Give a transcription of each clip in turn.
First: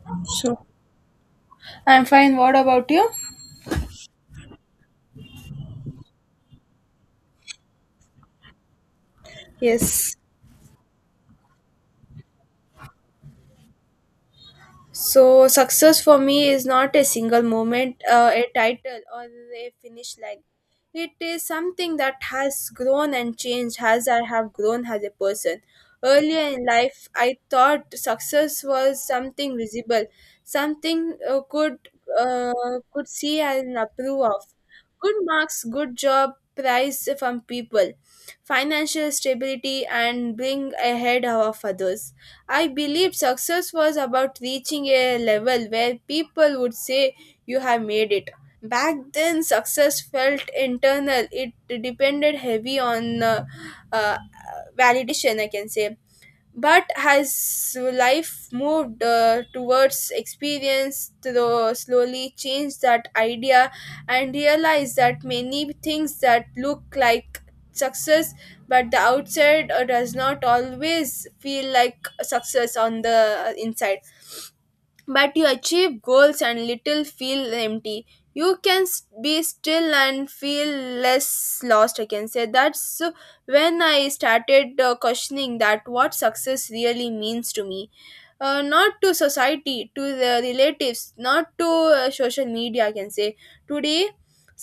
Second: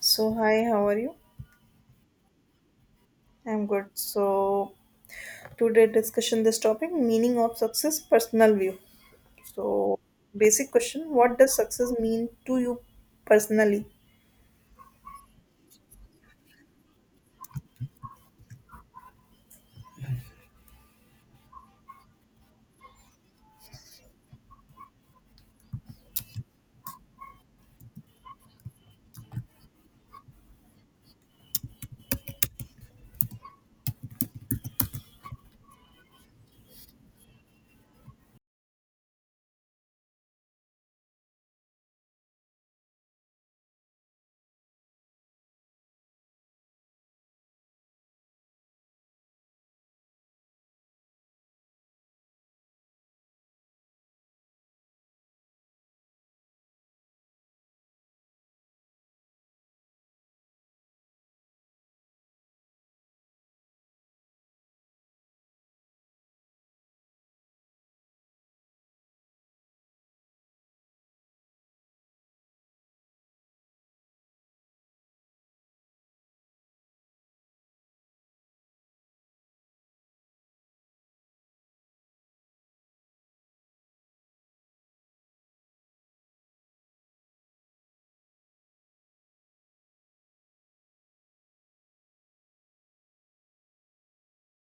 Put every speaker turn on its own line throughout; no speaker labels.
So
So,
hi, how are you?
I'm fine. What about you?
I'm good. So today discussion this topic meaning of success personal view. So
Yes.
basic question, what does success mean to you personally?
So, success for me is not a single moment, a title, or a finish line. It is something that has grown and changed as I have grown as a person. Earlier in life, I thought success was something visible, something uh, could see and approve of. Good marks, good job, prize from people, financial stability, and bring ahead of others. I believe success was about reaching a level where people would say you have made it. Back then, success felt internal. It depended heavy on uh, validation, I can say. But has life moved towards experience, though slowly changed that idea and realized that many things that look like success but the outside does not always feel like success on the inside, but you achieve goals and little feel empty. You can be still and feel less lost, I can say. That's when I started questioning that what success really means to me, not to society, to the relatives, not to social media, I can say. Today,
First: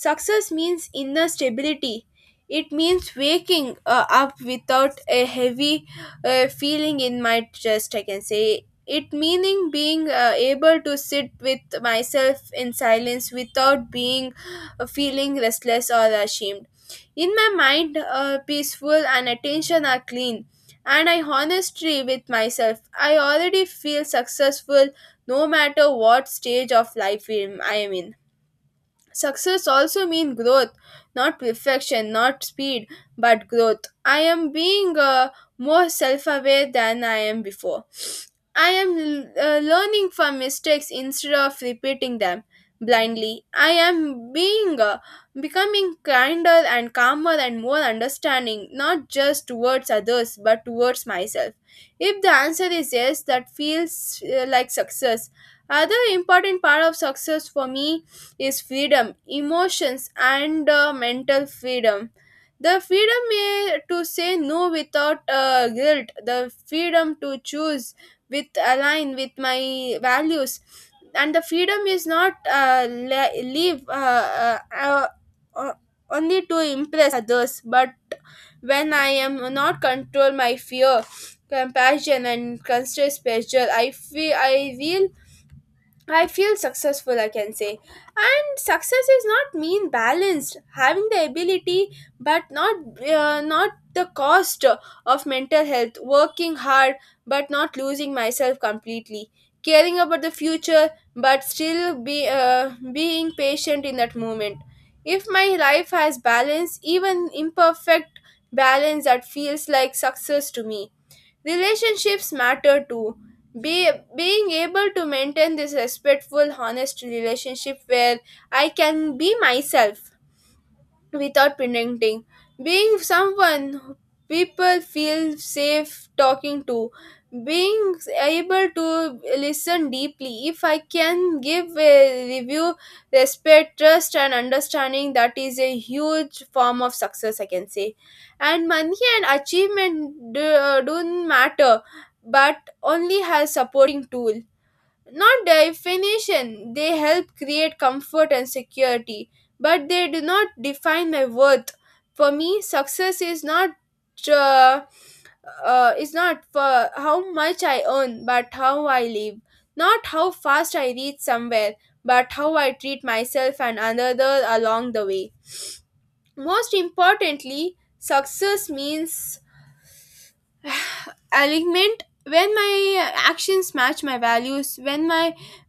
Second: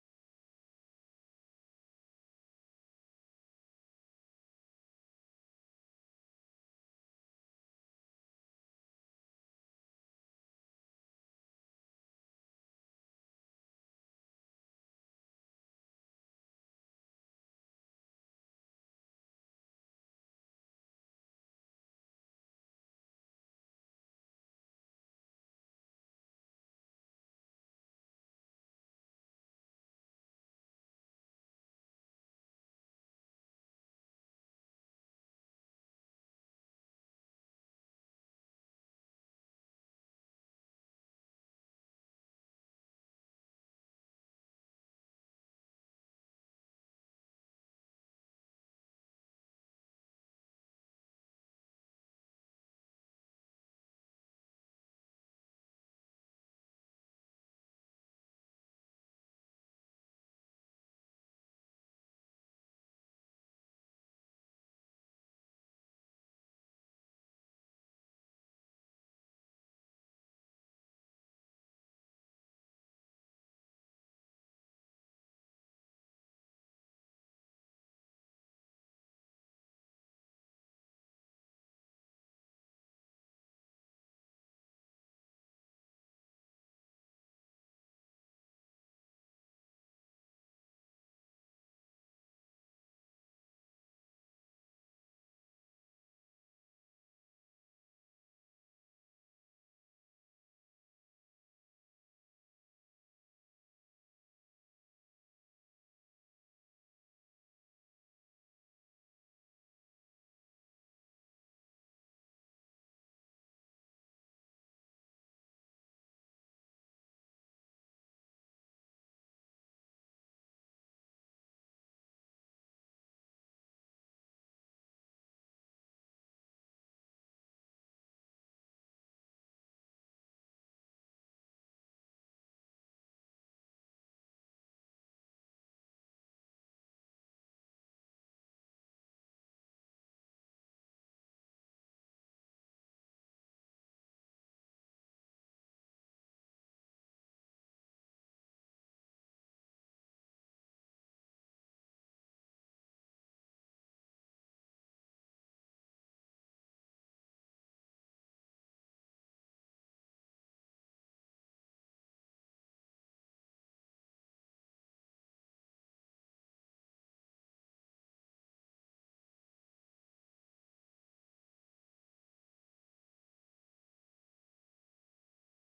success means inner stability. It means waking up without a heavy feeling in my chest, I can say. It meaning being able to sit with myself in silence without being feeling restless or ashamed in my mind. Peaceful and attention are clean, and I honestly with myself. I already feel successful no matter what stage of life I am in. Success also means growth, not perfection, not speed, but growth. I am being more self aware than I am before. I am learning from mistakes instead of repeating them blindly. I am being becoming kinder and calmer and more understanding, not just towards others but towards myself. If the answer is yes, that feels like success. Other important part of success for me is freedom, emotions, and mental freedom. The freedom to say no without guilt, the freedom to choose with align with my values, and the freedom is not le- leave uh, only to impress others, but when I am not control my fear, compassion, and constant pressure, I feel successful, I can say. And success is not mean balanced, having the ability, but not not the cost of mental health, working hard, but not losing myself completely, caring about the future, but still be being patient in that moment. If my life has balance, even imperfect balance, that feels like success to me. Relationships matter too. Be, being able to maintain this respectful, honest relationship where I can be myself without pretending. Being someone people feel safe talking to, being able to listen deeply. If I can give a review, respect, trust, and understanding, that is a huge form of success, I can say. And money and achievement don't matter, but only as supporting tool not definition. They help create comfort and security, but they do not define my worth. For me, success is not uh, is not for how much I earn, but how I live. Not how fast I reach somewhere, but how I treat myself and another along the way. Most importantly, success means alignment when my actions match my values,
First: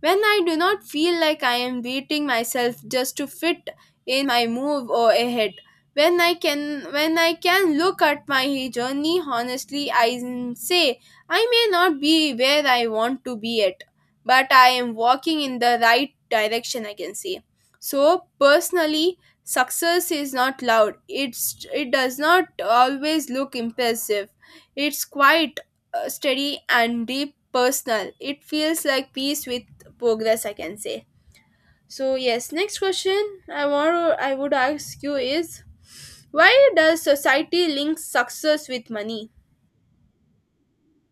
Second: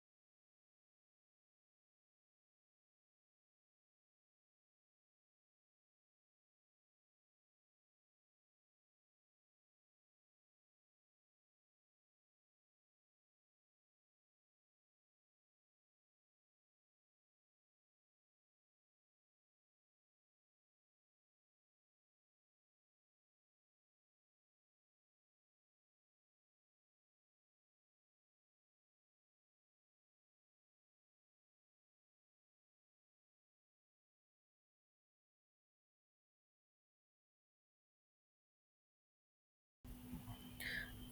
when I do not feel like I am beating myself just to fit in my move or ahead, when I can look at my journey honestly, say I may not be where I want to be at, but I am walking in the right direction, I can say. So personally, success is not loud, it does not always look impressive, it's quiet, steady and deep personal. It feels like peace with progress, I can say. So yes, next question I would ask you is why does society link success with money?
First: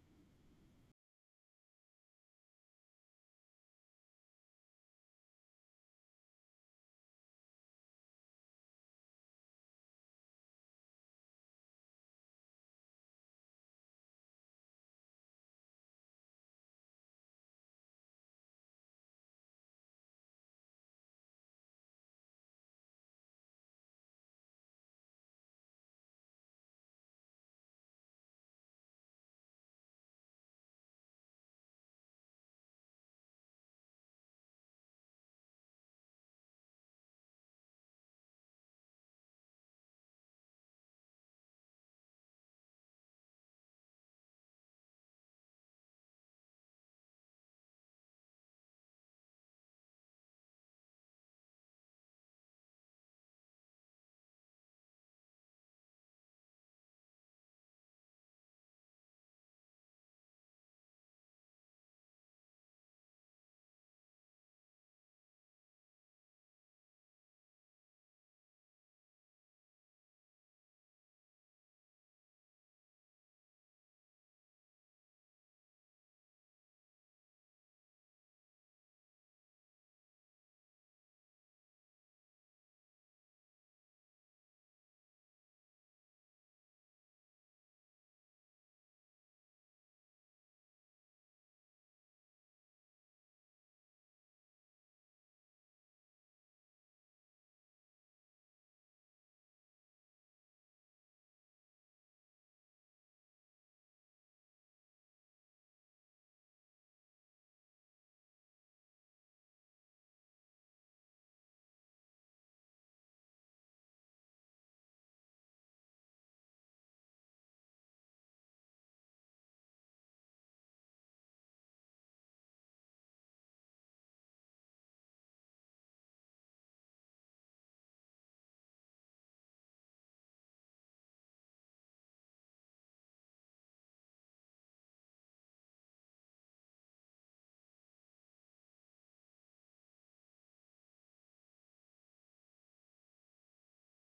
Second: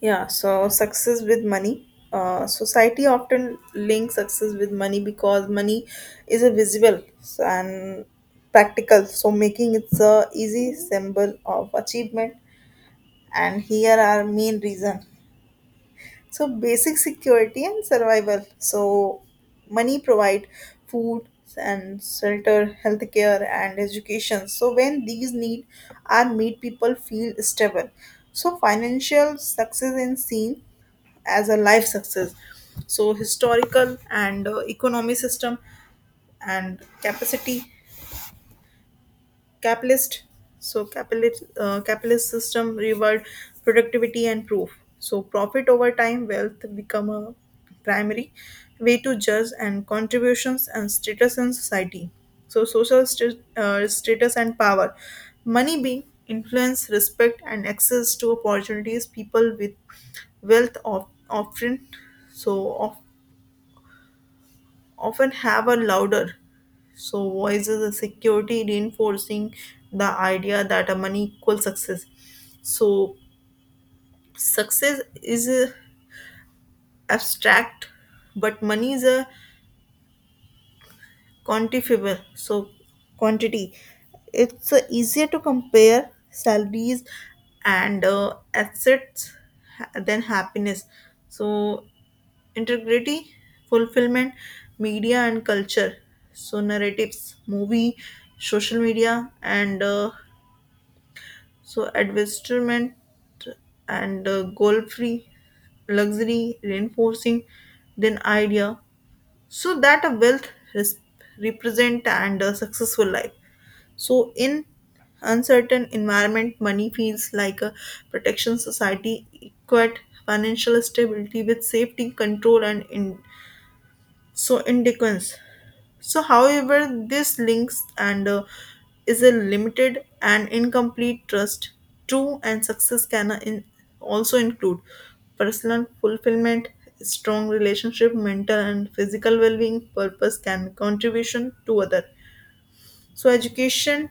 Yeah, so success with money. Society often links success with money because money is a visible and practical, so making it a easy symbol of achievement. And here are main reason. So basic security and survival. So money provide food and shelter, healthcare and education. So when these need are made, people feel stable. So financial success is seen as a life success. So historical and economy system and capacity capitalist so capitalist capitalist system reward productivity and proof so profit over time wealth become a primary way to judge and contributions and status in society so social status and power money being influence respect and access to opportunities people with wealth of often so of, often have a louder so, voices security reinforcing the idea that a money equals success. So, success is abstract, but money is a quantifiable. So, quantity. It's easier to compare salaries and assets than happiness. So, integrity, fulfillment, media, and culture. So, narratives, movie, social media, and advertisement and goal-free luxury reinforcing then idea so that a wealth res- represent and a successful life. So in uncertain environment, money feels like a protection society equate financial stability with safety, control and in so independence. So, however, this links and is a limited and incomplete trust. True and success can also include personal fulfillment, strong relationship, mental and physical well-being, purpose, and contribution to other. So, education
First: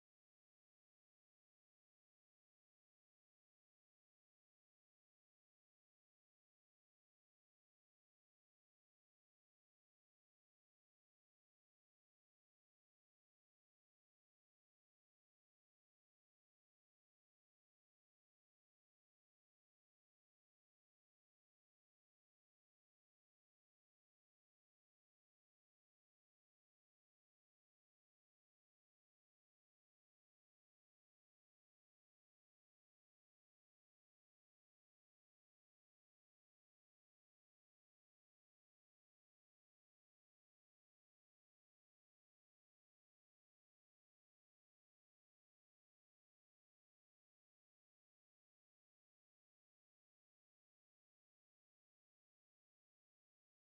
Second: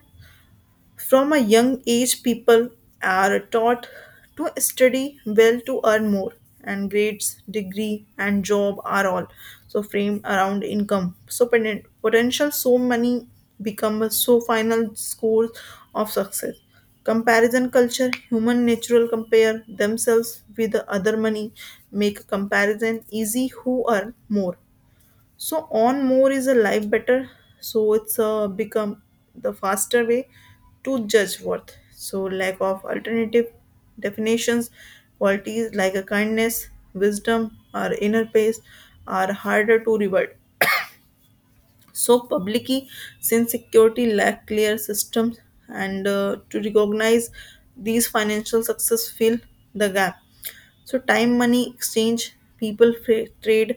from a young age, people are taught to study well to earn more, and grades, degree, and job are all so framed around income. So potential, so many become a so final scores of success. Comparison culture, human natural compare themselves with the other money, make comparison easy who earn more so on more is a life better so it's become the faster way to judge worth so lack of alternative definitions qualities like a kindness wisdom or inner peace are harder to reward so publicly since security lack clear systems and to recognize these financial success fill the gap so time, money, exchange, people trade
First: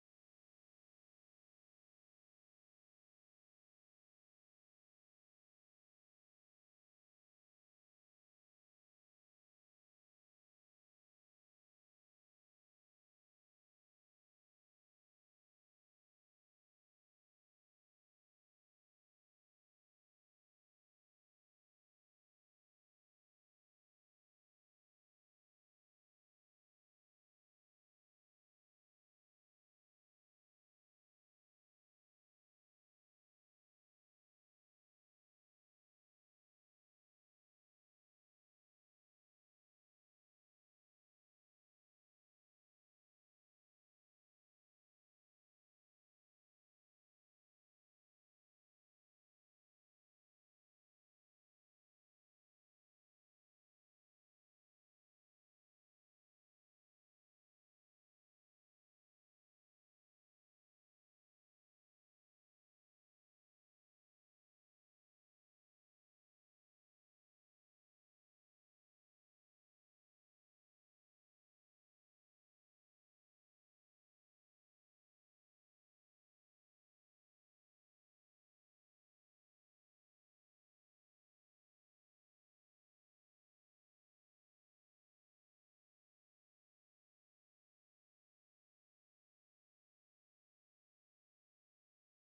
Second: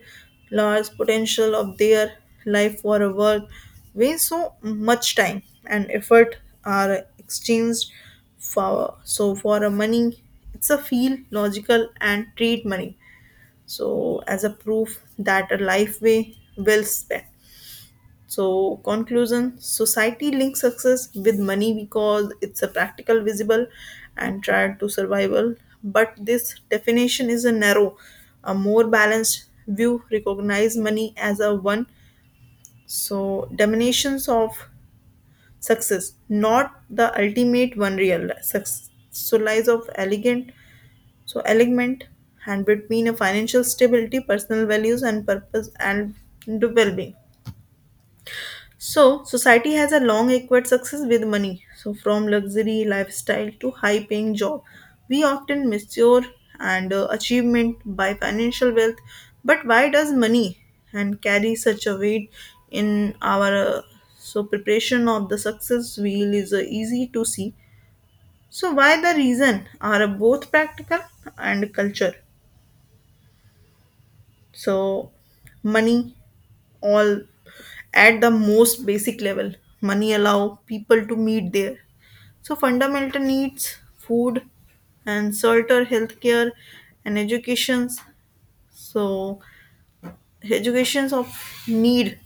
large potential of their life for a work where so much time and effort are exchanged for so for a money it's a feel logical and treat money so as a proof that a life way well spent so, conclusion society links success with money because it's a practical, visible, and tried to survival. But this definition is a narrow, a more balanced view recognize money as a one. So, diminutions of success, not the ultimate one real success. So, lies of elegant, so elegant, and between a financial stability, personal values, and purpose and well being. So, society has a long equate success with money. So, from luxury lifestyle to high paying job, we often measure and achievement by financial wealth. But why does money and carry such a weight in our so preparation of the success wheel is easy to see. So, why the reason are both practical and culture. So, money all at the most basic level money allow people to meet there so fundamental needs food and shelter healthcare and educations so educations of need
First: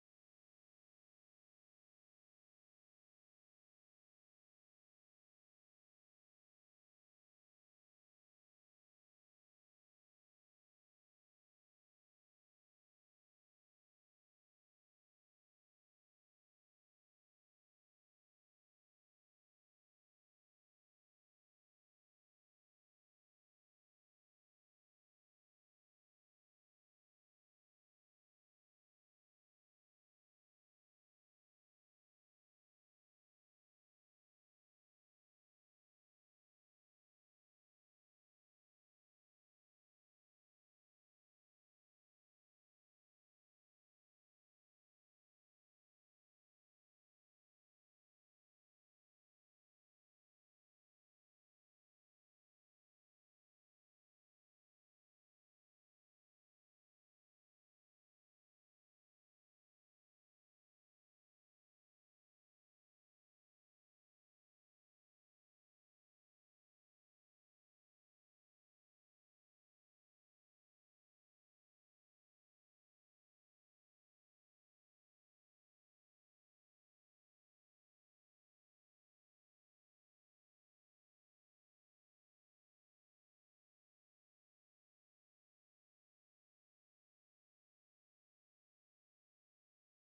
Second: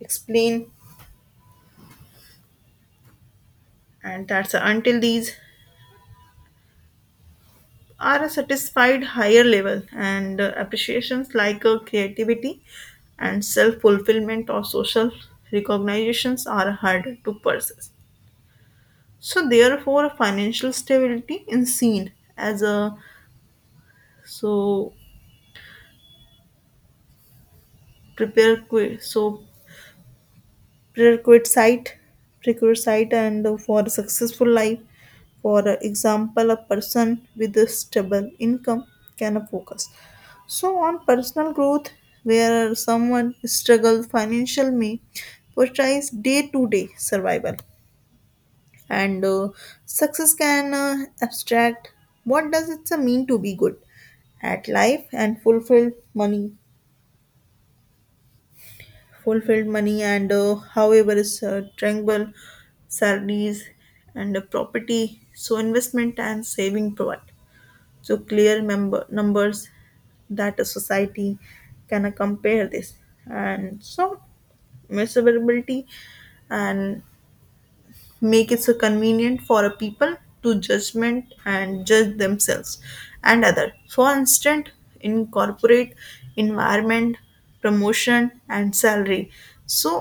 explain and that's until these are a satisfied higher level and appreciations like creativity and self-fulfillment or social recognitions are hard to possess. So therefore, financial stability is seen as a so prepare so prerequisite and for a successful life. For example, a person with a stable income can focus. So on personal growth, where someone struggles financially may prioritize day-to-day survival. And success can abstract what does it mean to be good at life and fulfill money fulfilled money and however is triangle salaries and property so investment and saving provide so clear member numbers that a society can compare this and so measurability and make it so convenient for a people to judgment and judge themselves and other for instance in corporate environment promotion and salary so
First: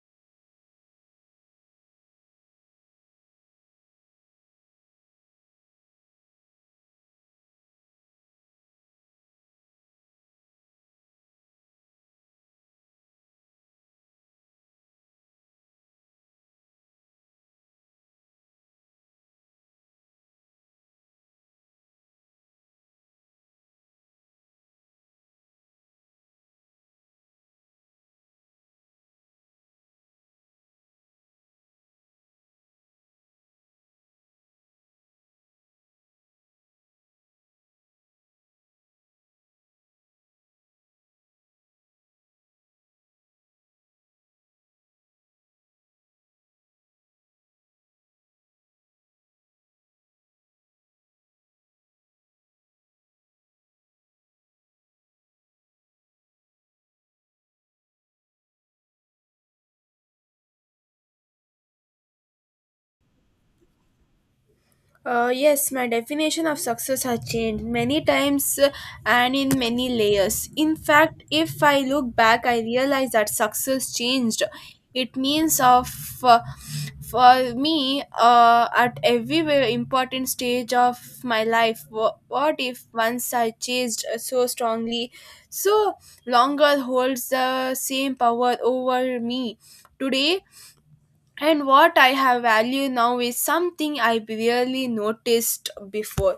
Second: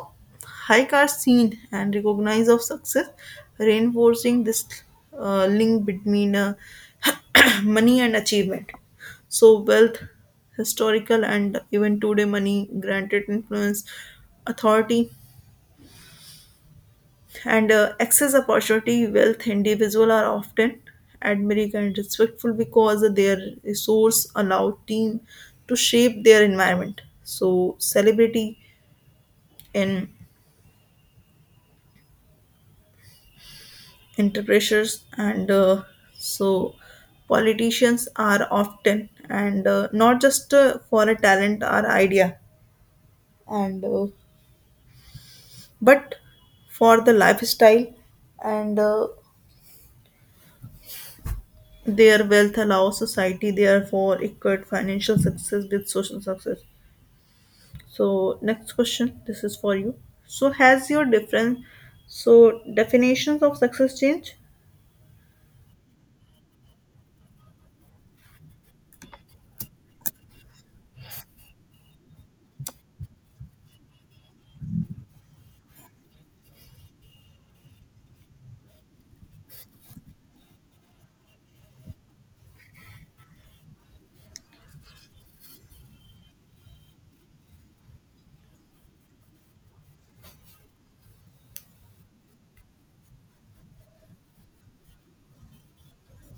hike are seen and recognized of success reinforcing this link between money and achievement so wealth historical and even today money granted influence authority and access opportunity wealth individual are often admiring and respectful because their resource allow team to shape their environment so celebrity in entrepreneurs and so politicians are often and not just for a talent or idea and but for the lifestyle and their wealth allows society, therefore, equate financial success with social success. So, next question. This is for you. So, has your different so definitions of success changed?
Yes, my definition of success has changed many times and in many layers. In fact, if I look back, I realize that success changed. It means of uh, for me at every very important stage of my life. What if once I chased so strongly, so longer holds the same power over me today? And what I have value now is something I barely noticed before.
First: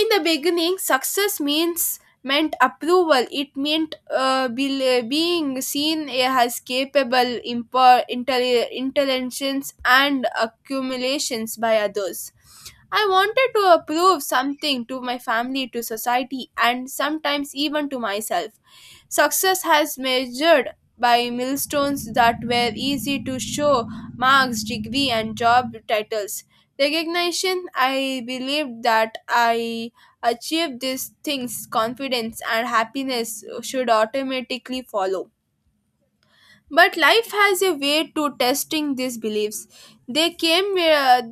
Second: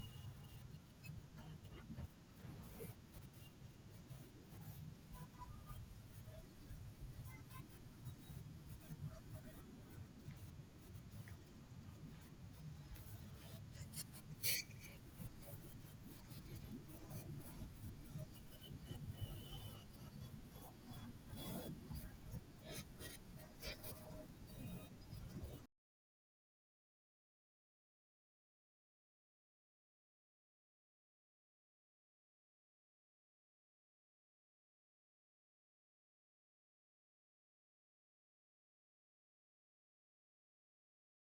In the beginning success means meant approval. It meant being seen as capable, intelligence and accumulations by others. I wanted to approve something to my family, to society, and sometimes even to myself. Success has measured by milestones that were easy to show, marks degree and job titles recognition. I believed that I achieved these things, confidence and happiness should automatically follow. But life has a way to testing these beliefs. they came where uh,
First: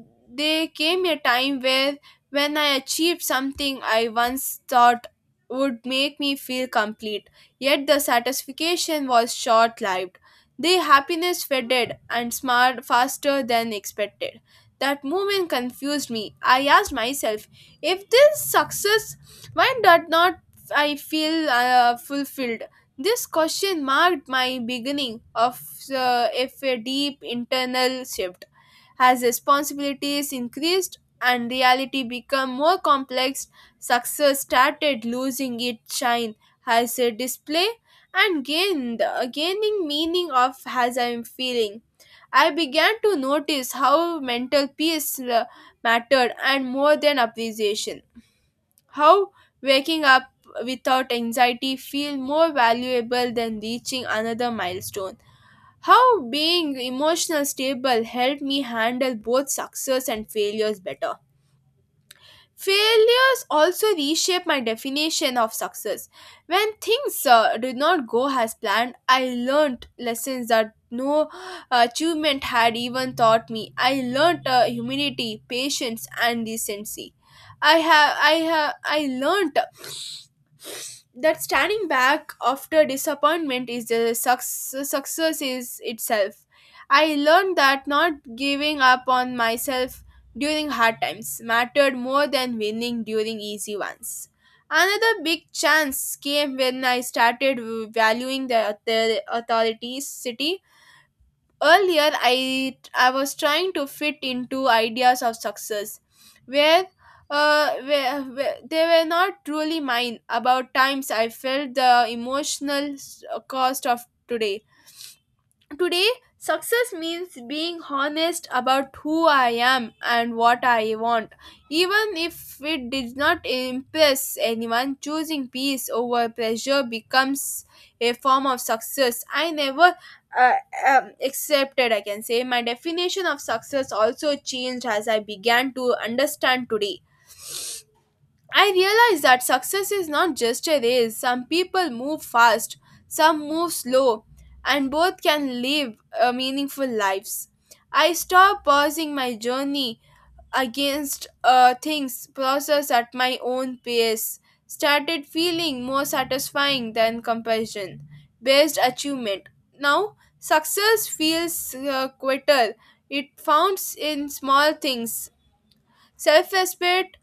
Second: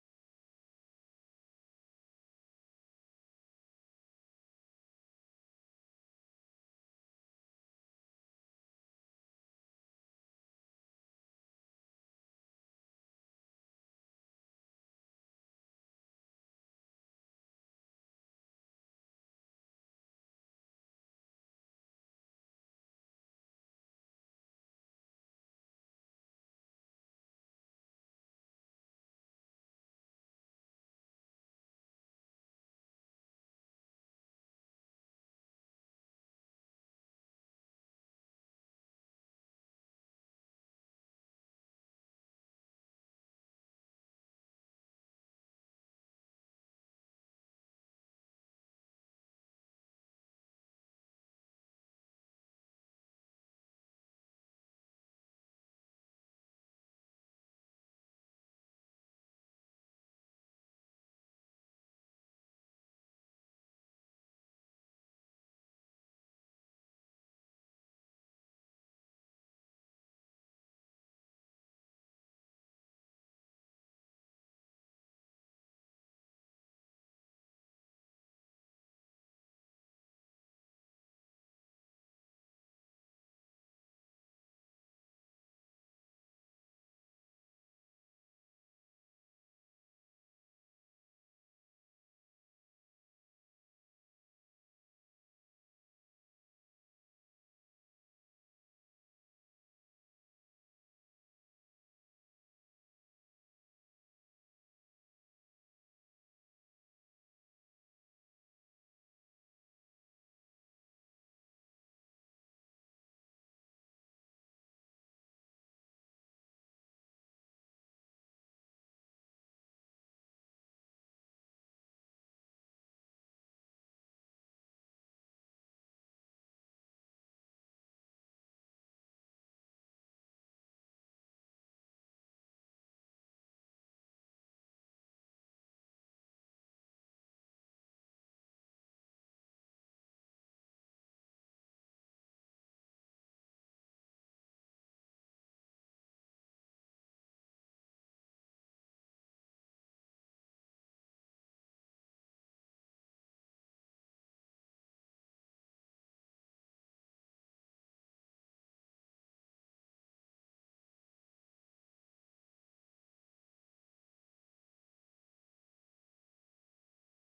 they came a time where when I achieved something I once thought would make me feel complete, yet the satisfaction was short lived. The happiness faded and smart faster than expected. That moment confused me. I asked myself, if this success, why did not I feel fulfilled? This question marked my beginning of if a deep internal shift. As responsibilities increased and reality became more complex, success started losing its shine as a display and gained gaining meaning of as I am feeling. I began to notice how mental peace mattered and more than appreciation. How waking up without anxiety feel more valuable than reaching another milestone. How being emotional stable helped me handle both success and failures better. Failures also reshape my definition of success. When things did not go as planned, I learned lessons that no achievement had even taught me. I learned humility, patience, and decency. I learned that standing back after disappointment is the success is itself. I learned that not giving up on myself during hard times mattered more than winning during easy ones. Another big chance came when I started valuing the authorities city earlier. I was trying to fit into ideas of success where they were not really mine about times I felt the emotional cost of today. Today, success means being honest about who I am and what I want. Even if it did not impress anyone, choosing peace over pressure becomes a form of success. I never uh, accepted, I can say. My definition of success also changed as I began to understand today. I realize that success is not just a race. Some people move fast, some move slow, and both can live meaningful lives. I stop pausing my journey against things, process at my own pace, started feeling more satisfying than comparison based achievement. Now, success feels quitter. It founds in small things, self respect,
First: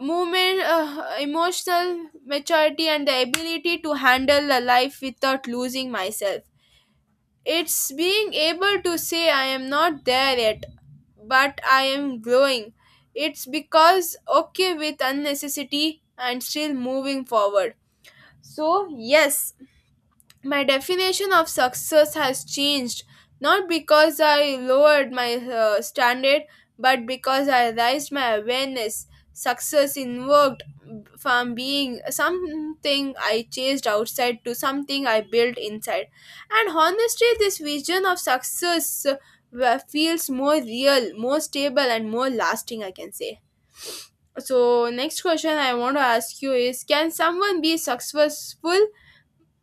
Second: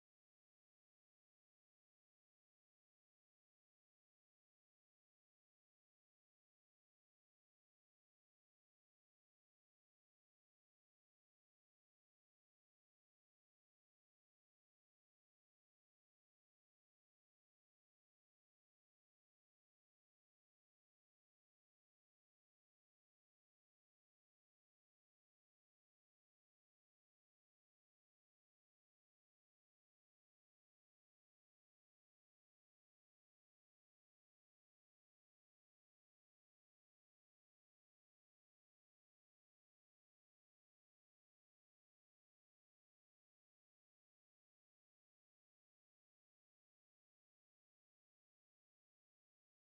movement, emotional maturity, and the ability to handle a life without losing myself. It's being able to say I am not there yet, but I am growing. It's because okay with unnecessity and still moving forward. So yes, my definition of success has changed, not because I lowered my standard, but because I raised my awareness. Success invoked from being something I chased outside to something I built inside. And honestly, this vision of success feels more real, more stable, and more lasting, I can say. So next question I want to ask you is, can someone be successful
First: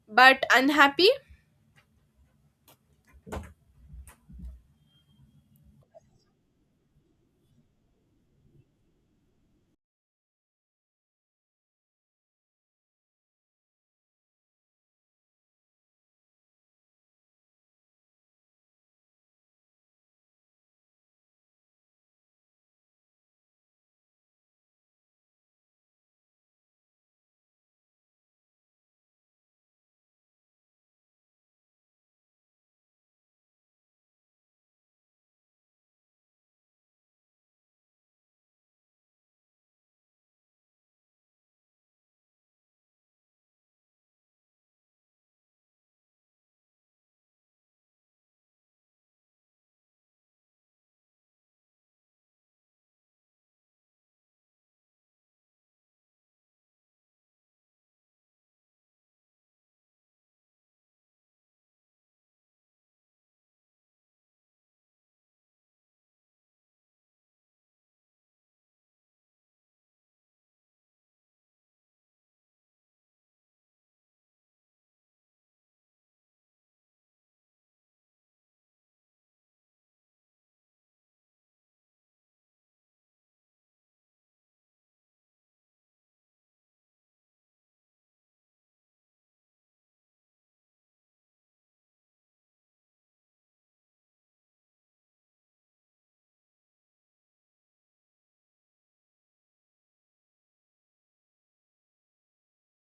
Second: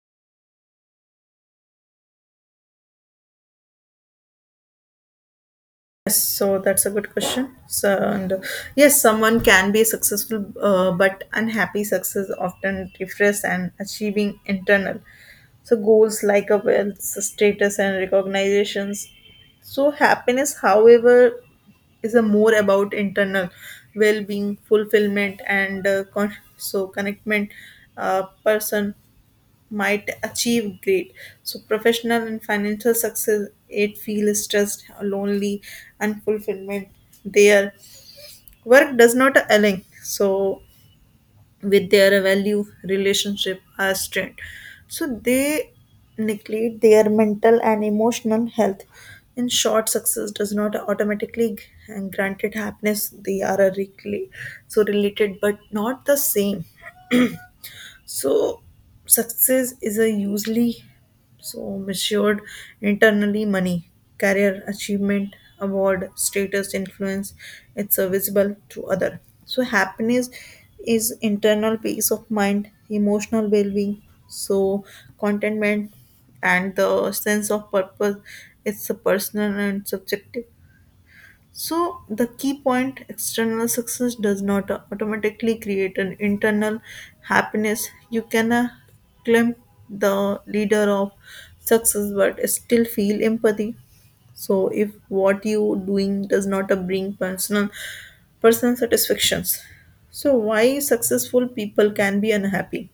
but unhappy?
Yes, so that's a good question. So, and yes, someone can be successful, but unhappy success often refers and achieving internal. So goals like a wealth, status, and recognitions. So happiness, however, is a more about internal well-being, fulfillment, and so connectment. Person might achieve great. So, professional and financial success, it feels stressed, lonely, and fulfillment. Their work does not align. So, with their value, relationship, or strength. So, they neglect their mental and emotional health. In short, success does not automatically grant it happiness. They are a so related, but not the same. So success is a usually so measured internally money, career achievement, award, status, influence. It's serviceable to other. So happiness is internal peace of mind, emotional well-being, so contentment and the sense of purpose. It's a personal and subjective. So, the key point external success does not automatically create an internal happiness. You can claim the leader of success but still feel empathy. So, if what you doing does not bring personal personal satisfactions. So, why successful people can be unhappy?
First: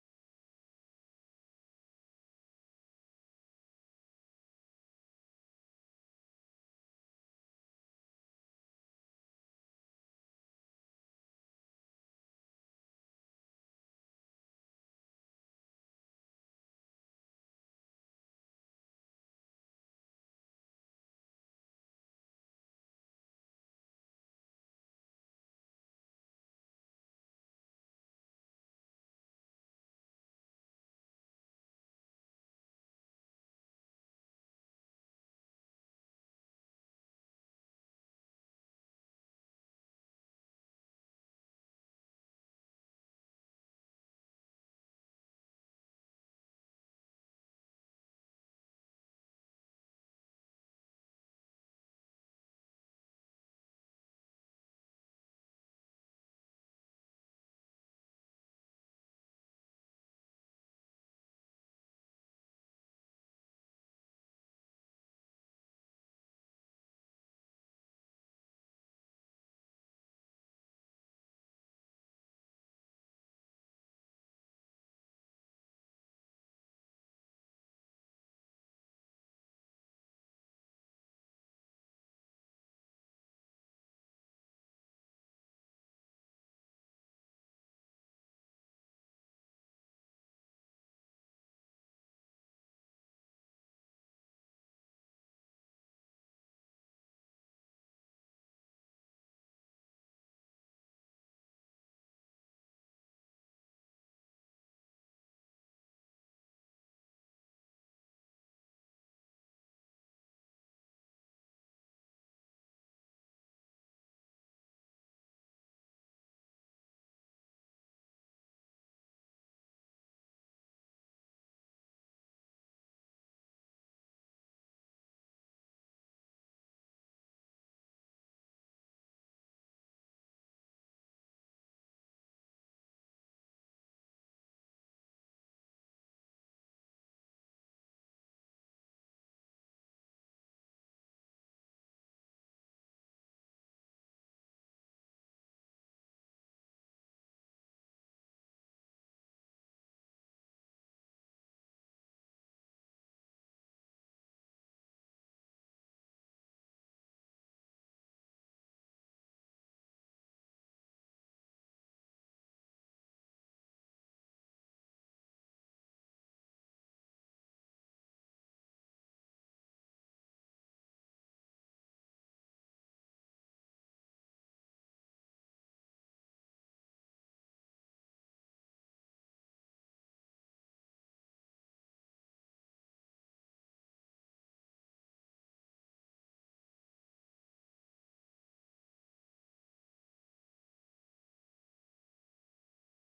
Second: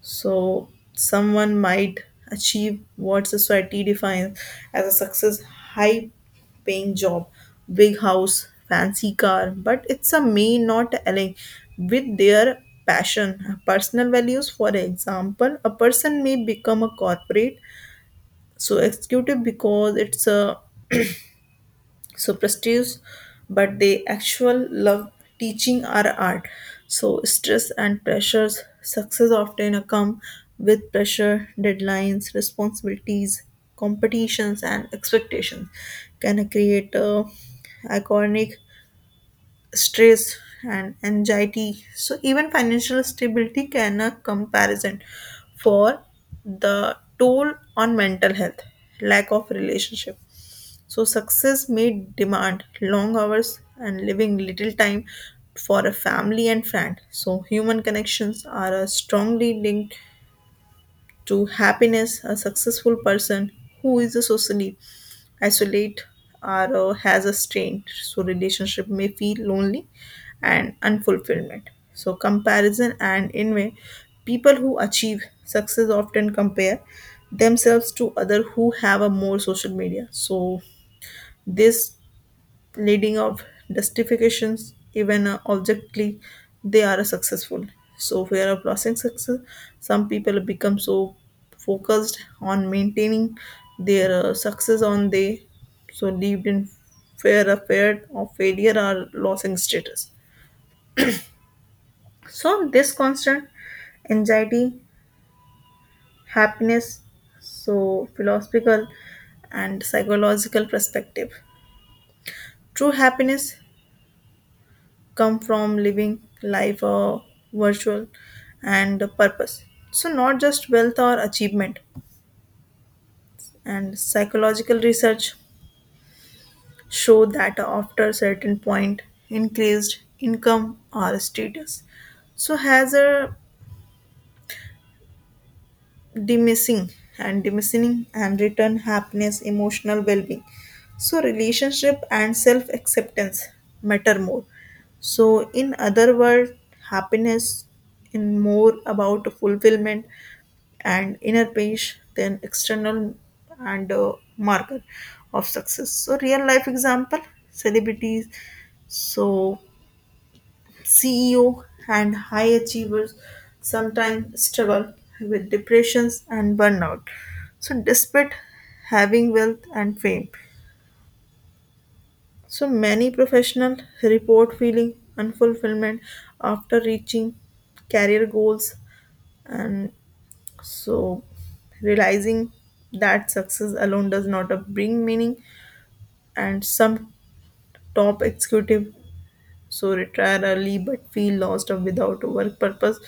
So someone might achieve what society defines as a success high paying job, big house, fancy car, but it's a may not align with their passion, personal values. For example, a person may become a corporate so executive because it's a so prestige but they actual love teaching our art so stress and pressures success often come with pressure deadlines responsibilities competitions and expectations can create a iconic stress and anxiety so even financial stability can a comparison for the toll on mental health lack of relationship so success may demand long hours and leaving little time for a family and friend. So human connections are strongly linked to happiness. A successful person who is a socially isolate or has a strained so relationship may feel lonely and unfulfillment. So comparison and envy. People who achieve success often compare themselves to other who have a more social media. So this leading of justifications even objectively they are successful so fear of losing success some people become so focused on maintaining their success on they so lived in fear of failure or losing status so this constant anxiety happiness so philosophical and psychological perspective true happiness come from living life virtual and purpose so not just wealth or achievement and psychological research show that after a certain point increased income or status so has a diminishing and return happiness emotional well-being so relationship and self-acceptance matter more so in other words happiness in more about fulfillment and inner page then external and marker of success so real life example celebrities so CEO and high achievers sometimes struggle with depressions and burnout so despite having wealth and fame so many professionals report feeling unfulfillment after reaching career goals and so, realizing that success alone does not bring meaning, and some top executive so retire early but feel lost or without a work purpose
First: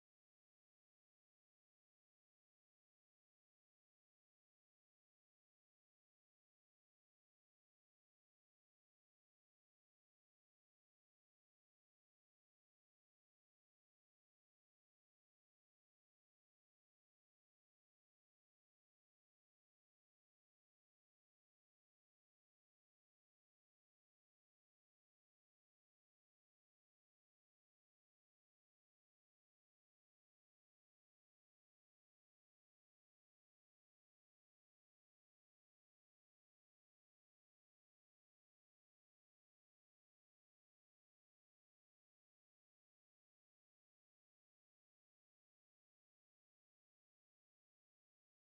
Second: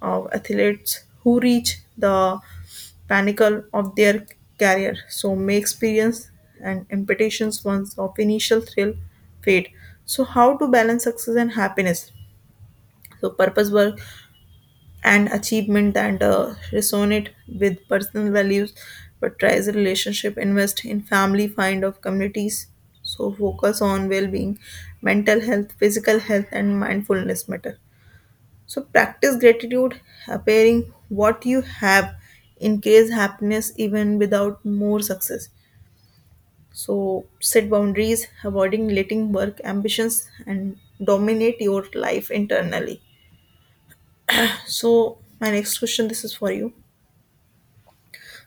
of athletes who reach the pinnacle of their career. So, may experience and impatience once of initial thrill fade. So, how to balance success and happiness? So, purpose work and achievement that resonate with personal values prioritize relationship invest in family find of communities so focus on well-being mental health physical health and mindfulness matter so practice gratitude appearing what you have increase happiness even without more success so set boundaries avoiding letting work ambitions and dominate your life internally so my next question this is for you.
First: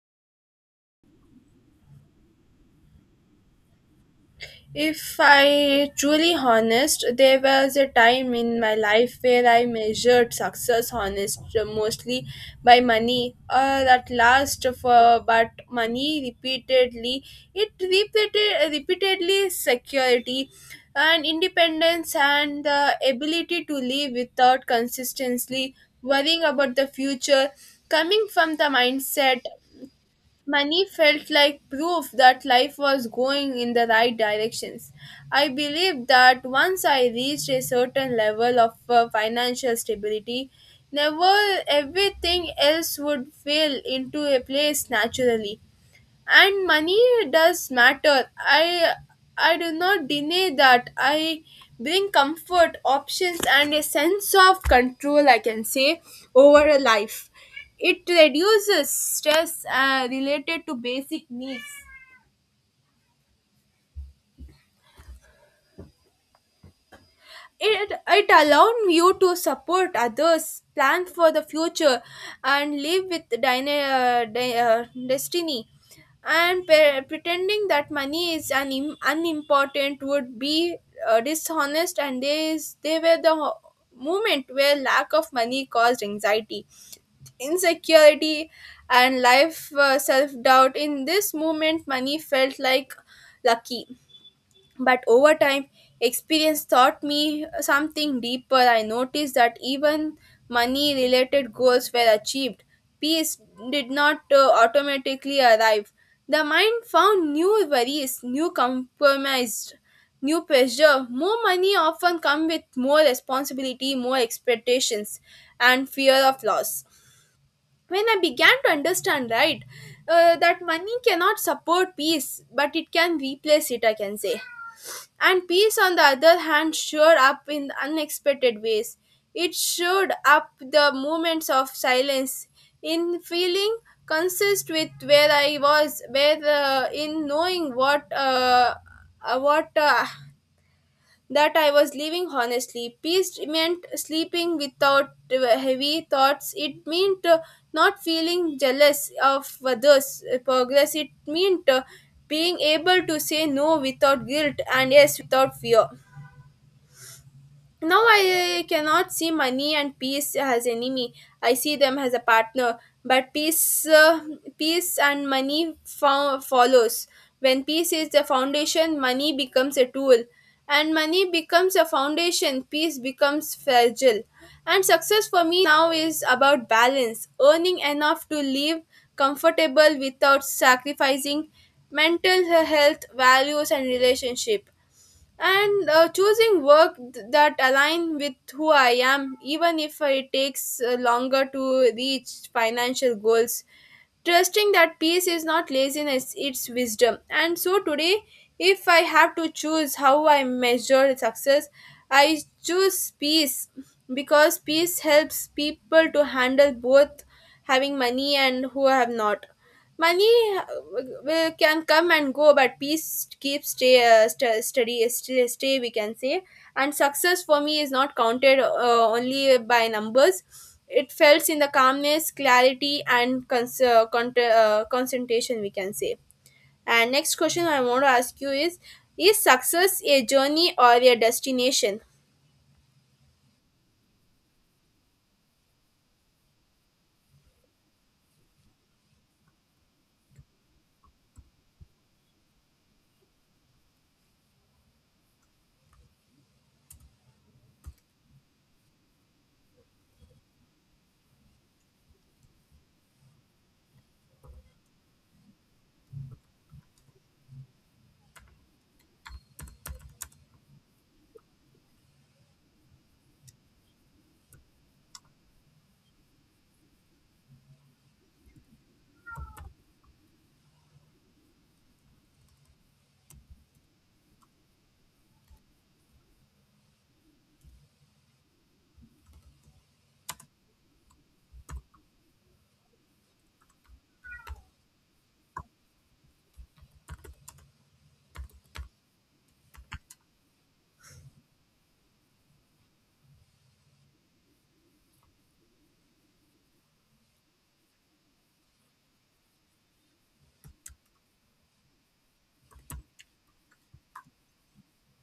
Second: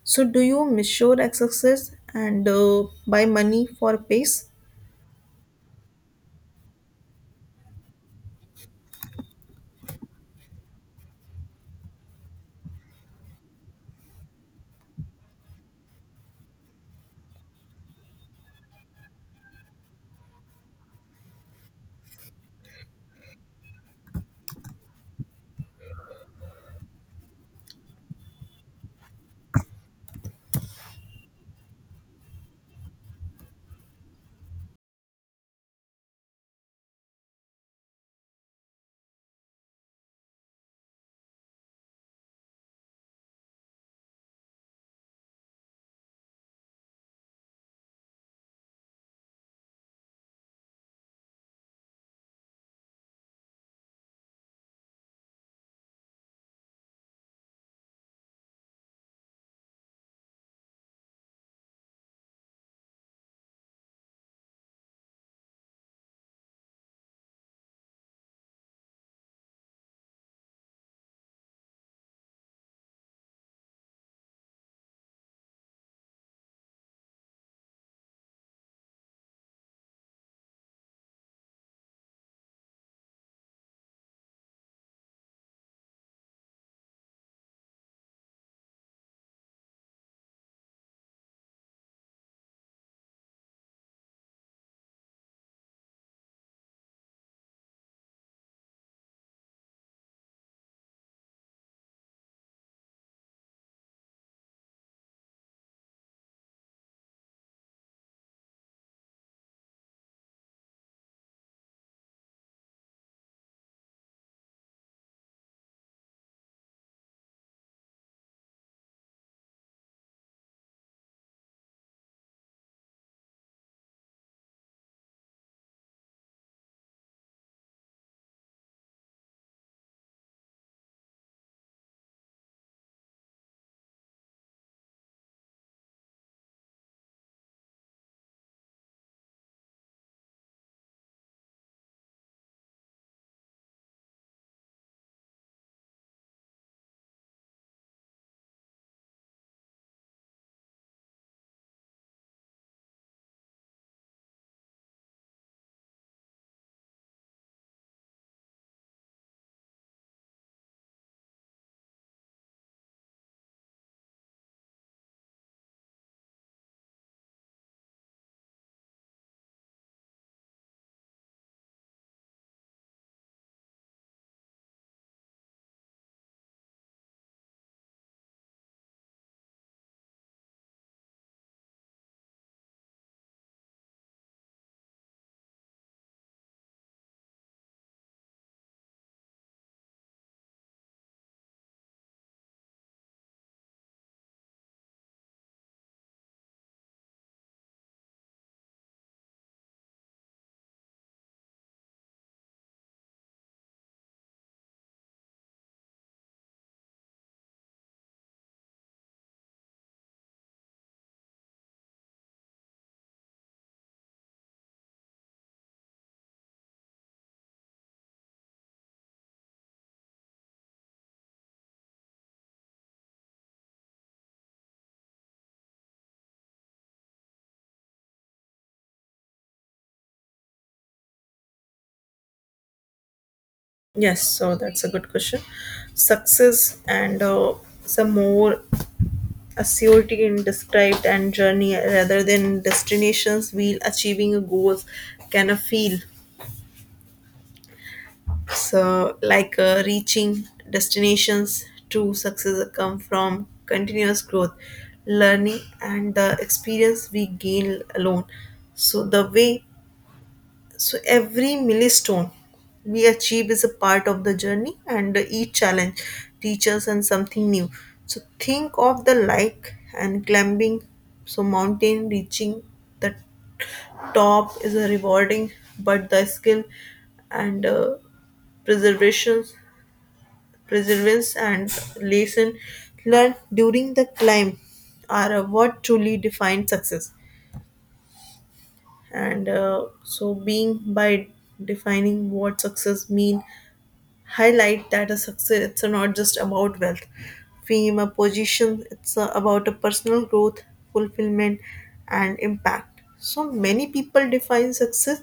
So, do you measure success and buy money for pace?
If I truly honest, there was a time in my life where I measured success honest mostly by money, or at last for, but money repeatedly, it repeated repeatedly security and independence and the ability to live without consistently worrying about the future coming from the mindset. Money felt like proof that life was going in the right directions. I believed that once I reached a certain level of financial stability, never everything else would fall into a place naturally. And money does matter, I do not deny that. I bring comfort options and a sense of control, I can say, over a life. It reduces stress related to basic needs. It allowed you to support others, plan for the future, and live with destiny. And pretending that money is unimportant would be dishonest, and they were the moment where lack of money caused anxiety, insecurity, and life self doubt. In this moment, money felt like lucky, but over time, experience taught me something deeper. I noticed that even money related goals were achieved, peace did not automatically arrive. The mind found new worries, new compromise, new pressure. More money often come with more responsibility, more expectations, and fear of loss. When I began to understand, right, that money cannot support peace, but it can replace it, I can say. And peace, on the other hand, showed up in unexpected ways. It showed up the moments of silence, in feeling consist with where I was, where in knowing what that I was leaving honestly. Peace meant sleeping without heavy thoughts. It meant not feeling jealous of others' progress. It meant being able to say no without guilt and yes without fear. Now I cannot see money and peace as enemy. I see them as a partner. But peace and money follows. When peace is the foundation, money becomes a tool, and money becomes a foundation. Peace becomes fragile, and success for me now is about balance, earning enough to live comfortable without sacrificing mental health, values, and relationship, and choosing work that align with who I am, even if it takes longer to reach financial goals, trusting that peace is not laziness, it's wisdom. And so today, if I have to choose how I measure success, I choose peace, because peace helps people to handle both having money and who have not. Money can come and go, but peace keeps steady, stay, stay. We can say. And success for me is not counted only by numbers. It felt in the calmness, clarity, and concentration. We can say. And next question I want to ask you is success a journey or a destination?
Yes, so that's a good question. Success and some more assurity in described and journey rather than destinations. While achieving a goals can a feel so like reaching destinations. True success come from continuous growth, learning, and the experience we gain alone. So the way so every milestone we achieve is a part of the journey, and each challenge teaches and something new. So think of the like and climbing, so mountain reaching the top is a rewarding, but the skill and preservation, perseverance and lesson learned during the climb are what truly define success and so being by defining what success mean highlight that a success it's not just about wealth fame a position it's about a personal growth fulfillment and impact so many people define success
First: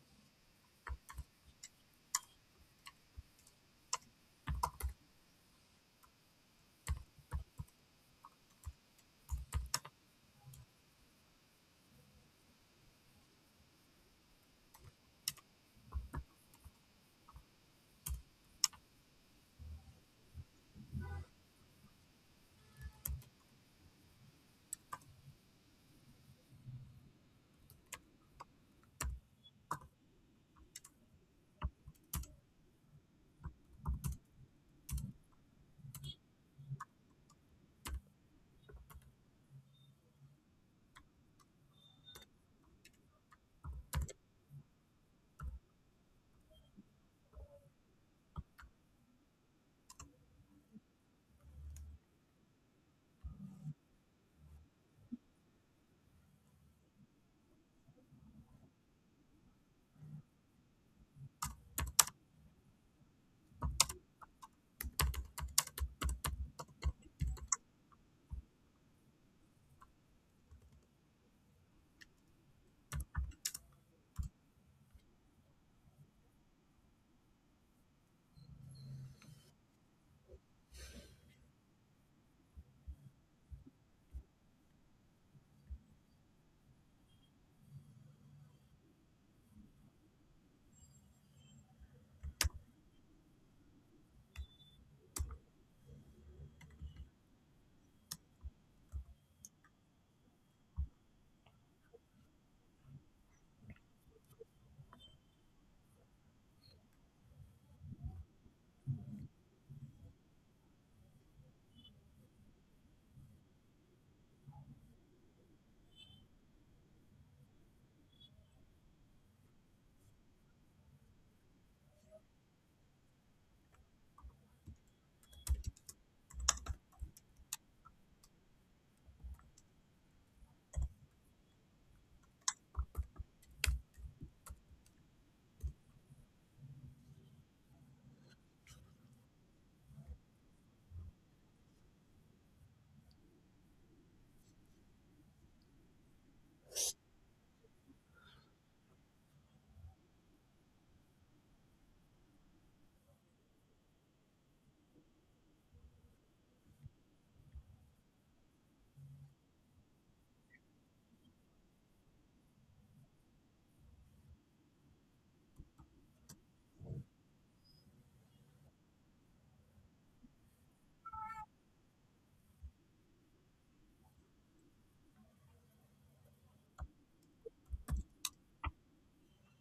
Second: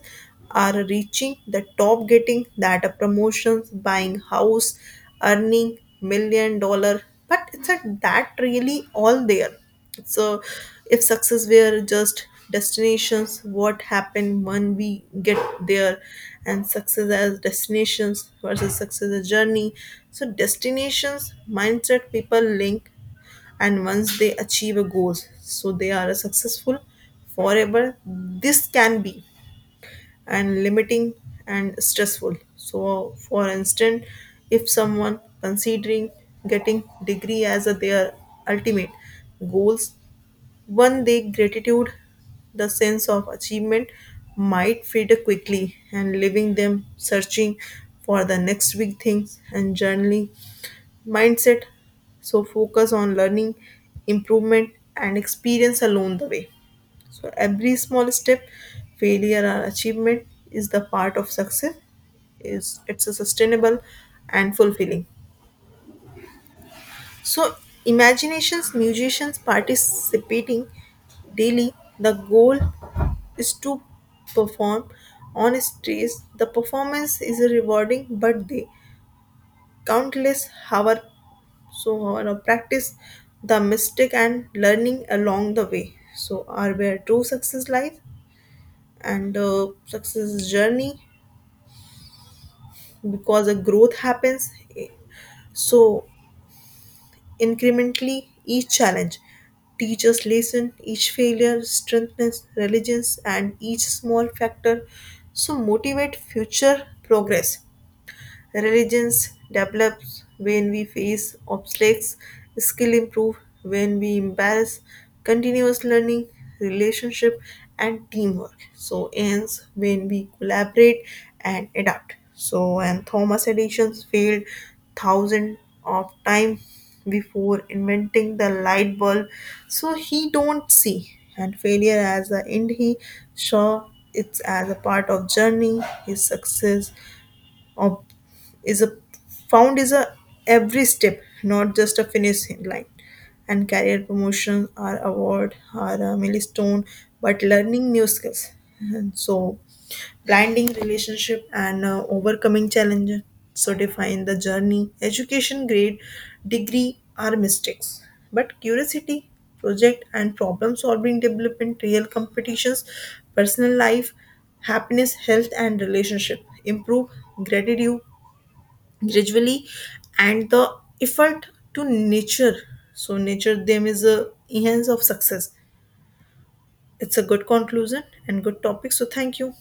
are reaching the top getting that a promotions buying house earning million dollar but it's a, that really all there so, if success were just destinations, what happened when we get there, and success as destinations versus success as journey. So, destinations mindset people link, and once they achieve a goal, so they are successful forever. This can be and limiting and stressful. So, for instance, if someone considering getting degree as a their ultimate goals one day, gratitude, the sense of achievement, might fade quickly, and leaving them searching for the next big thing and journaling mindset. So, focus on learning, improvement, and experience along the way. So, every small step, failure, or achievement is the part of success. Is it's a sustainable and fulfilling. So, imaginations, musicians participating daily, the goal is to perform on stage. The performance is rewarding, but the countless hour of practice, the mistake and learning along the way. So, are where true success lies and success is journey because a growth happens. So, incrementally, each challenge teaches lesson, each failure strengthens religions, and each small factor so motivate future progress. Religions develops when we face obstacles, skill improve when we embrace continuous learning, relationship and teamwork. So ends when we collaborate and adapt. So and Thomas Edison's failed thousands of time before inventing the light bulb so he don't see and failure as the end he saw it's as a part of journey his success is a found is a every step, not just a finish line. And career promotion or award or a milestone, but learning new skills. And so blending relationship and overcoming challenges so define the journey education grade degree are mistakes but curiosity project and problem solving development real competitions personal life happiness health and relationship improve gratitude gradually and the effort to nature so nature them is a enhance of success it's a good conclusion and good topic so thank you.